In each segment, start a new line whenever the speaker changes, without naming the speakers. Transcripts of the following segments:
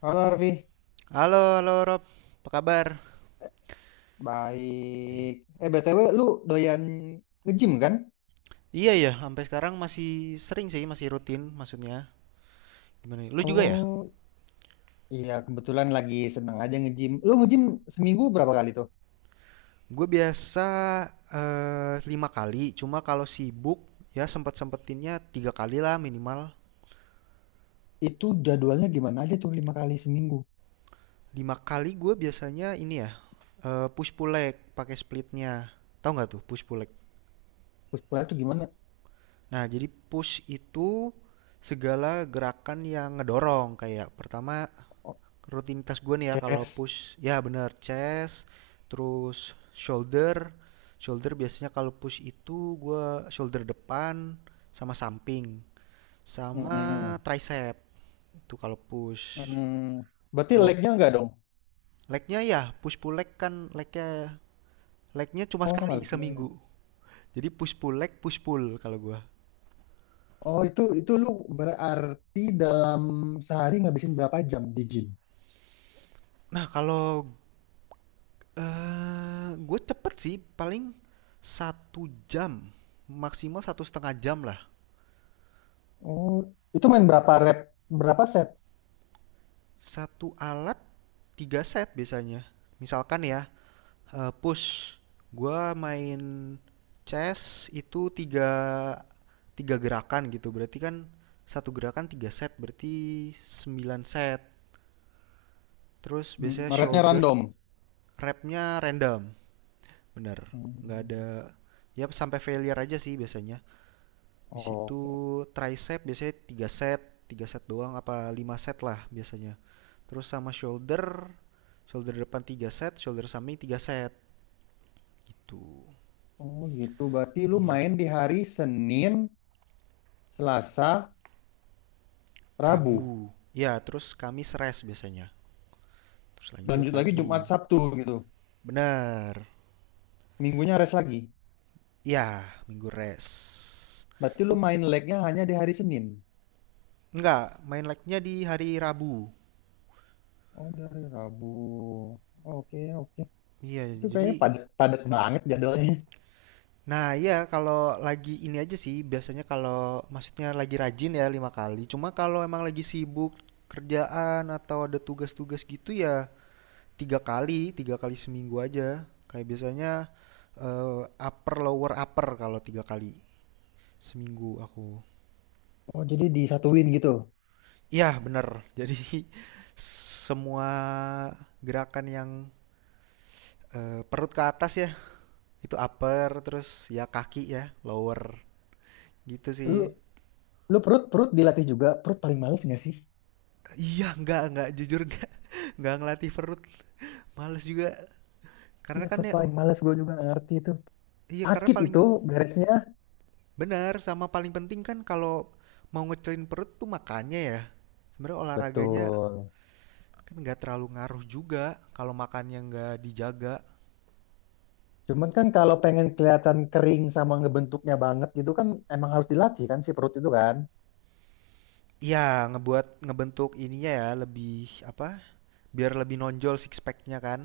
Halo Arfi,
Halo, halo Rob, apa kabar?
baik. Eh BTW lu doyan nge-gym kan?
Iya ya, sampai sekarang masih sering sih, masih rutin maksudnya. Gimana nih? Lu juga ya?
Oh iya kebetulan lagi seneng aja nge-gym. Lu nge-gym seminggu berapa kali tuh?
Gue biasa lima kali, cuma kalau sibuk ya sempet-sempetinnya tiga kali lah minimal.
Itu jadwalnya gimana aja tuh lima kali seminggu?
Lima kali gue biasanya ini ya, push pull leg pakai splitnya. Tahu nggak tuh push pull leg?
Terus pulang tuh gimana?
Nah, jadi push itu segala gerakan yang ngedorong kayak pertama.
Oh,
Rutinitas gue nih ya kalau
chest.
push, ya bener chest, terus shoulder. Shoulder biasanya kalau push itu gue shoulder depan sama samping, sama
Mm-mm.
tricep itu kalau push.
Mm-mm. Berarti
Kalau
legnya enggak dong?
legnya ya push pull leg kan legnya legnya cuma
Oh
sekali
sama legnya.
seminggu. Jadi push pull leg push pull kalau gue.
Oh itu lu berarti dalam sehari ngabisin berapa jam di gym?
Nah kalau gue cepet sih paling satu jam maksimal 1,5 jam lah.
Oh itu main berapa rep? Berapa set?
Satu alat 3 set biasanya. Misalkan ya, push. Gua main chess itu 3 3 gerakan gitu. Berarti kan satu gerakan tiga set, berarti 9 set. Terus
Hmm,
biasanya
repnya
shoulder
random.
repnya random. Bener. Nggak ada, ya sampai failure aja sih biasanya. Di situ
Hmm.
tricep biasanya 3 set doang apa 5 set lah biasanya. Terus sama shoulder, shoulder depan 3 set, shoulder samping 3 set. Gitu.
Oh gitu, berarti lu
Iya.
main di hari Senin, Selasa,
Rabu.
Rabu.
Ya, terus Kamis rest biasanya. Terus lanjut
Lanjut lagi Jumat,
lagi.
Sabtu gitu.
Benar.
Minggunya rest lagi.
Ya, Minggu rest.
Berarti lu
Itu
main legnya hanya di hari Senin.
enggak, main like-nya di hari Rabu.
Oh dari Rabu. Oke oke.
Iya,
Itu kayaknya
jadi
padat padat banget jadwalnya.
nah iya kalau lagi ini aja sih biasanya kalau maksudnya lagi rajin ya lima kali. Cuma kalau emang lagi sibuk kerjaan atau ada tugas-tugas gitu ya tiga kali seminggu aja. Kayak biasanya eh, upper lower upper kalau tiga kali. Seminggu aku.
Oh jadi disatuin gitu.
Iya, bener. Jadi semua gerakan yang perut ke atas ya, itu upper, terus ya kaki ya, lower. Gitu sih.
Lu lu perut perut dilatih juga. Perut paling males nggak sih?
Iya, enggak, jujur enggak. Enggak ngelatih perut. Males juga. Karena
Iya
kan
perut
ya,
paling males gue juga nggak ngerti itu.
iya karena
Sakit
paling
itu beresnya.
benar, sama paling penting kan kalau mau ngecilin perut tuh makannya ya. Sebenarnya olahraganya
Betul.
kan nggak terlalu ngaruh juga kalau makannya nggak dijaga.
Cuman kan kalau pengen kelihatan kering sama ngebentuknya banget gitu kan, emang harus dilatih kan si perut itu kan.
Iya, ngebuat ngebentuk ininya ya lebih apa? Biar lebih nonjol six pack-nya kan?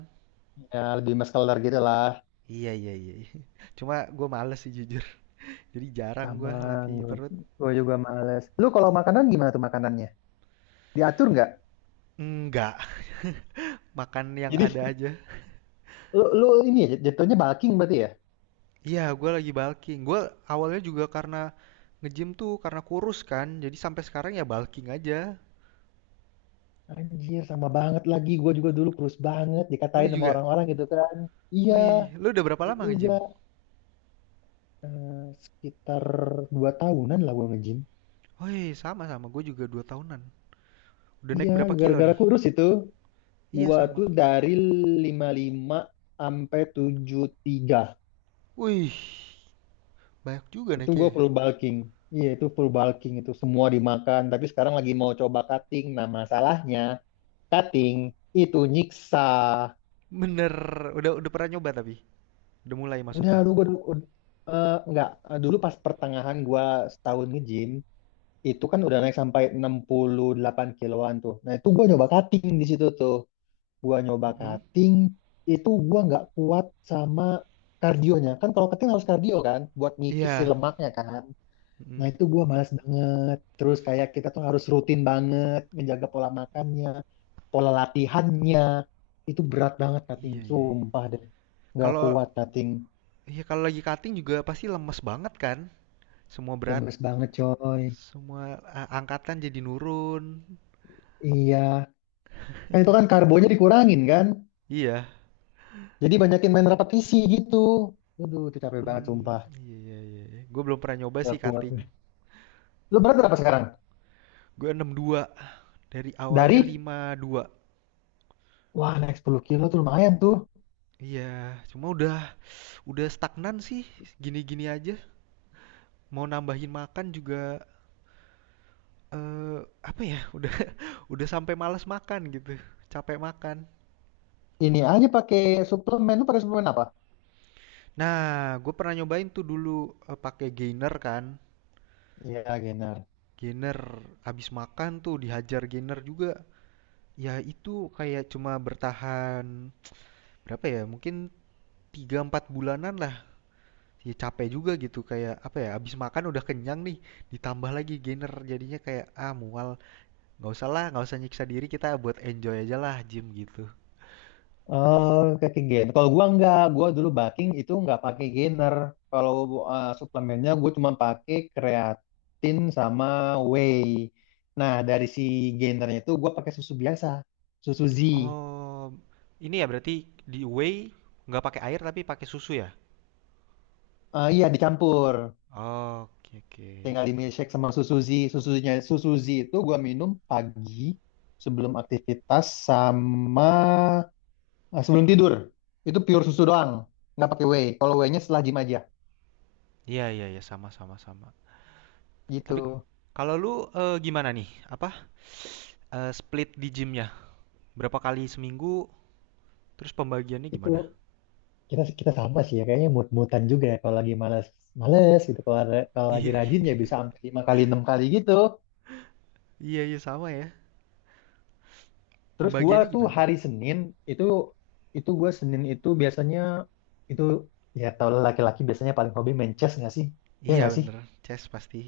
Ya lebih muscular gitu lah.
Iya iya iya. Iya. Cuma gue males sih jujur. Jadi jarang gue
Sama
latih perut.
gue juga males. Lu kalau makanan gimana tuh makanannya? Diatur nggak?
Enggak, makan yang
Jadi
ada aja.
lu ini ya jatuhnya bulking berarti ya?
Iya, gue lagi bulking. Gue awalnya juga karena nge-gym tuh karena kurus kan. Jadi sampai sekarang ya bulking aja.
Anjir sama banget lagi gue juga dulu kurus banget
Oh, lu
dikatain sama
juga?
orang-orang gitu kan. Iya,
Wih, lu udah berapa
gue
lama
juga
nge-gym?
eh, sekitar 2 tahunan lah gue nge-gym.
Wih, sama-sama. Gue juga 2 tahunan. Udah naik
Iya,
berapa kilo
gara-gara
nih?
kurus itu.
Iya,
Gua
sama.
tuh dari 55 sampai 73.
Wih, banyak juga
Itu gua
naiknya. Ya.
full bulking. Iya, itu full bulking itu semua dimakan. Tapi sekarang lagi mau coba cutting. Nah, masalahnya cutting itu nyiksa.
Bener, udah pernah nyoba tapi? Udah mulai
Udah,
maksudnya?
lu gua ud- enggak. Dulu pas pertengahan gua setahun nge-gym itu kan udah naik sampai 68 kiloan tuh. Nah, itu gua nyoba cutting di situ tuh. Gua nyoba
Mhm.
cutting, itu gua nggak kuat sama kardionya kan. Kalau cutting harus kardio kan, buat ngikis si
Iya.
lemaknya kan. Nah
Mhm.
itu gua malas banget, terus kayak kita tuh harus rutin banget menjaga pola makannya, pola latihannya. Itu berat banget cutting
Iya iya.
sumpah deh, nggak kuat
Kalau
cutting.
ya kalau lagi cutting juga pasti lemes banget kan? Semua berat,
Lemes banget coy.
semua angkatan jadi nurun.
Iya, kan itu kan karbonya dikurangin kan,
Iya.
jadi banyakin main repetisi gitu. Aduh, itu capek banget,
Hmm,
sumpah.
iya iya iya. Iya. Gue belum pernah nyoba
Nggak
sih
kuat.
cutting.
Lo berat berapa sekarang?
Gue 62 dari awalnya
Dari?
52.
Wah, naik 10 kilo tuh lumayan tuh.
Iya, cuma udah stagnan sih. Gini-gini aja. Mau nambahin makan juga, apa ya, udah udah sampai malas makan gitu, capek makan.
Ini aja pakai suplemen. Lu pakai suplemen apa?
Nah, gue pernah nyobain tuh dulu, pakai gainer kan,
Iya, gainer.
gainer habis makan tuh dihajar gainer juga. Ya itu kayak cuma bertahan berapa ya, mungkin 3 4 bulanan lah, ya capek juga gitu kayak apa ya, habis makan udah kenyang nih, ditambah lagi gainer jadinya kayak, "Ah mual, nggak usah lah, nggak usah nyiksa diri, kita buat enjoy aja lah gym," gitu.
Oh, pakai gainer. Kalau gua enggak, gua dulu bulking itu enggak pakai gainer. Kalau suplemennya gua cuma pakai kreatin sama whey. Nah, dari si gainernya itu gua pakai susu biasa, susu Z.
Oh, ini ya berarti di whey nggak pakai air tapi pakai susu ya?
Eh, iya, dicampur.
Oke oke.
Tinggal di milkshake sama susu Z. Susunya susu Z itu gua minum pagi sebelum aktivitas sama. Nah, sebelum tidur itu pure susu doang, nggak pakai whey. Kalau whey-nya setelah gym aja
Iya iya iya sama sama sama. Tapi
gitu.
kalau lu eh, gimana nih? Apa split di gymnya? Berapa kali seminggu? Terus pembagiannya gimana?
Itu kita kita sama sih ya, kayaknya mood-moodan juga ya, kalau lagi malas males gitu. Kalau lagi
Iya
rajin ya bisa sampai lima kali enam kali gitu.
iya iya sama ya.
Terus gua
Pembagiannya
tuh
gimana tuh?
hari Senin, itu itu gua Senin itu biasanya itu, ya tau lah laki-laki biasanya paling hobi main chest nggak sih? Ya
Iya
nggak sih?
bener, chest pasti.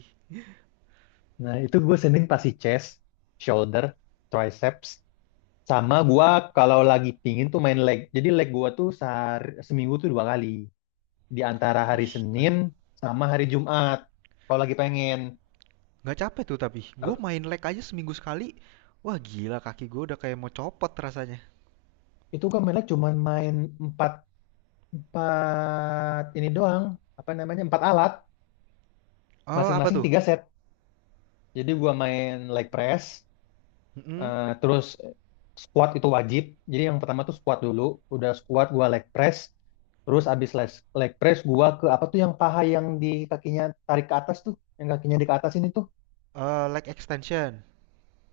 Nah itu gua Senin pasti chest, shoulder, triceps. Sama gua kalau lagi pingin tuh main leg. Jadi leg gua tuh sehari, seminggu tuh dua kali. Di antara hari
Wih, nggak
Senin sama hari Jumat. Kalau lagi pengen.
nggak capek tuh tapi. Gue
Ter-
main leg aja seminggu sekali. Wah gila kaki gue udah kayak mau copot rasanya.
Itu gua main leg cuman main empat, empat ini doang. Apa namanya? Empat alat.
Oh apa
Masing-masing
tuh?
tiga set. Jadi gua main leg press.
Mm-mm.
Terus squat itu wajib. Jadi yang pertama tuh squat dulu. Udah squat gua leg press. Terus abis leg press gua ke apa tuh yang paha yang di kakinya tarik ke atas tuh, yang kakinya di ke atas ini tuh.
Eh, leg extension.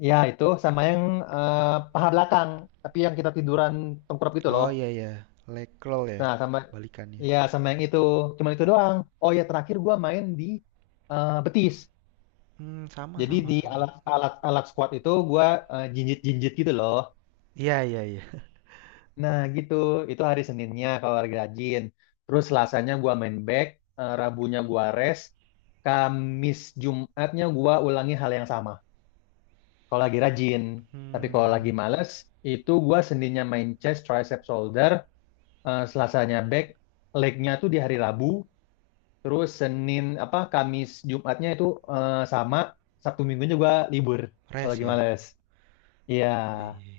Ya itu sama yang eh, paha belakang, tapi yang kita tiduran tengkurap gitu loh.
Oh iya iya, Lakeroll ya
Nah, sama
balikannya.
ya sama yang itu. Cuman itu doang. Oh ya terakhir gua main di betis.
Hmm, sama
Jadi
sama
di
sama.
alat alat alat squat itu gua jinjit-jinjit gitu loh.
Iya iya iya.
Nah gitu, itu hari Seninnya kalau lagi rajin. Terus Selasanya gua main back, Rabunya gua rest, Kamis Jumatnya gua ulangi hal yang sama. Kalau lagi rajin, tapi kalau lagi
Hmm,
males, itu gua Seninnya main chest, tricep, shoulder, Selasanya back, legnya tuh di hari Rabu, terus Senin apa Kamis Jumatnya itu sama, Sabtu Minggunya gua libur kalau
res
lagi
ya.
males. Iya.
Iya iya.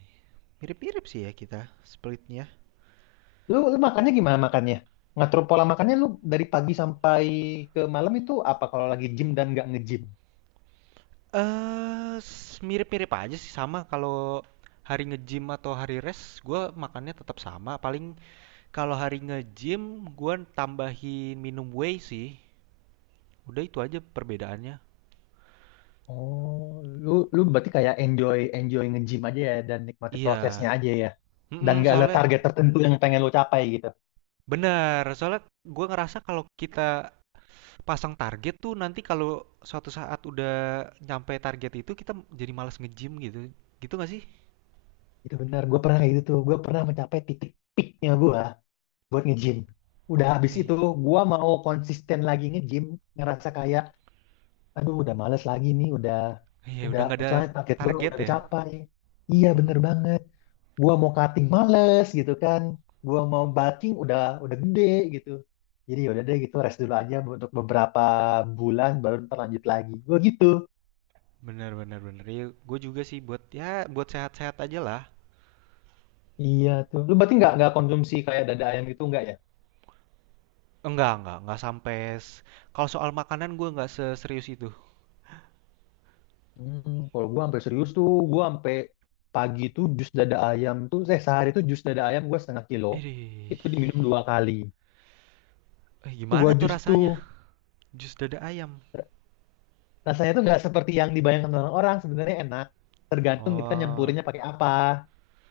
Mirip-mirip sih ya kita splitnya.
Lu makannya gimana makannya? Ngatur pola makannya lu dari pagi sampai ke malam itu apa kalau lagi gym dan nggak nge-gym?
Eh, mirip-mirip aja sih sama kalau hari nge-gym atau hari rest, gua makannya tetap sama. Paling kalau hari nge-gym gua tambahin minum whey sih. Udah itu aja perbedaannya.
Oh, lu lu berarti kayak enjoy enjoy nge-gym aja ya dan nikmati
Iya.
prosesnya aja ya. Dan
Mm,
nggak ada
soalnya
target tertentu yang pengen lu capai gitu.
bener. Soalnya gua ngerasa kalau kita pasang target tuh nanti kalau suatu saat udah nyampe target itu kita jadi malas nge-gym gitu. Gitu gak sih?
Itu benar, gue pernah kayak gitu tuh. Gue pernah mencapai titik peaknya gue buat nge-gym. Udah habis
Eh,
itu, gue mau konsisten lagi nge-gym, ngerasa kayak, aduh udah males lagi nih,
iya
udah,
udah nggak ada
soalnya target gue
target
udah
ya.
kecapai. Iya bener
Mm-mm.
banget. Gua mau cutting males gitu kan, gua mau bulking udah gede gitu. Jadi yaudah deh gitu rest dulu aja untuk beberapa bulan baru ntar lanjut lagi gua gitu.
Bener bener bener. Iya, gue juga sih buat ya buat sehat-sehat aja lah.
Iya tuh, lu berarti nggak konsumsi kayak dada ayam gitu nggak ya.
Enggak sampai. s- Kalau soal makanan gue nggak seserius itu.
Hmm, kalau gua sampai serius tuh, gua sampai pagi tuh jus dada ayam tuh, sehari tuh jus dada ayam gua setengah kilo.
Ih,
Itu diminum dua kali. Tuh
gimana
gua
tuh
jus tuh,
rasanya? Jus dada ayam.
r- rasanya tuh nggak seperti yang dibayangkan orang-orang, sebenarnya enak. Tergantung kita
Oh,
nyampurinnya pakai apa.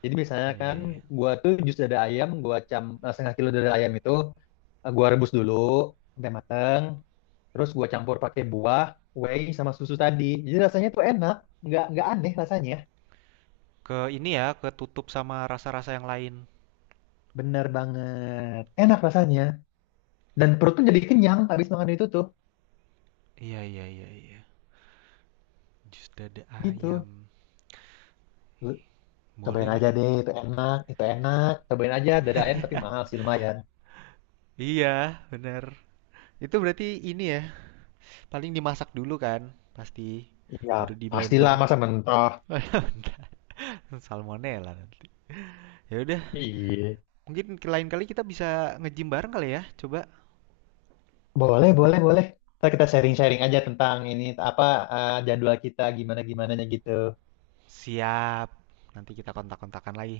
Jadi misalnya
iya
kan,
iya iya.
gua tuh jus dada ayam, gua setengah kilo dada ayam itu gua rebus dulu sampai mateng, terus gua campur pakai buah, whey sama susu tadi. Jadi rasanya tuh enak, nggak aneh rasanya.
Ke ini ya, ketutup sama rasa-rasa yang lain.
Bener banget, enak rasanya. Dan perut tuh jadi kenyang habis makan itu tuh,
Iya iya iya iya. Jus dada
gitu.
ayam.
Lu cobain
Boleh nih.
aja deh, itu enak, itu enak. Cobain aja dada ayam tapi mahal sih lumayan.
Iya, benar. Itu berarti ini ya, paling dimasak dulu kan, pasti
Iya,
baru di blender.
pastilah masa mentah.
Waduh, bentar. Salmonella nanti. Ya udah,
Iya.
mungkin ke lain kali kita bisa nge-gym bareng kali ya. Coba.
Boleh, boleh, boleh. Ntar kita sharing-sharing aja tentang ini apa jadwal kita gimana-gimananya gitu.
Siap. Nanti kita kontak-kontakan lagi.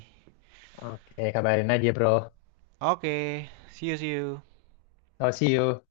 Oke, kabarin aja, bro.
Oke, see you see you.
Oh, see you.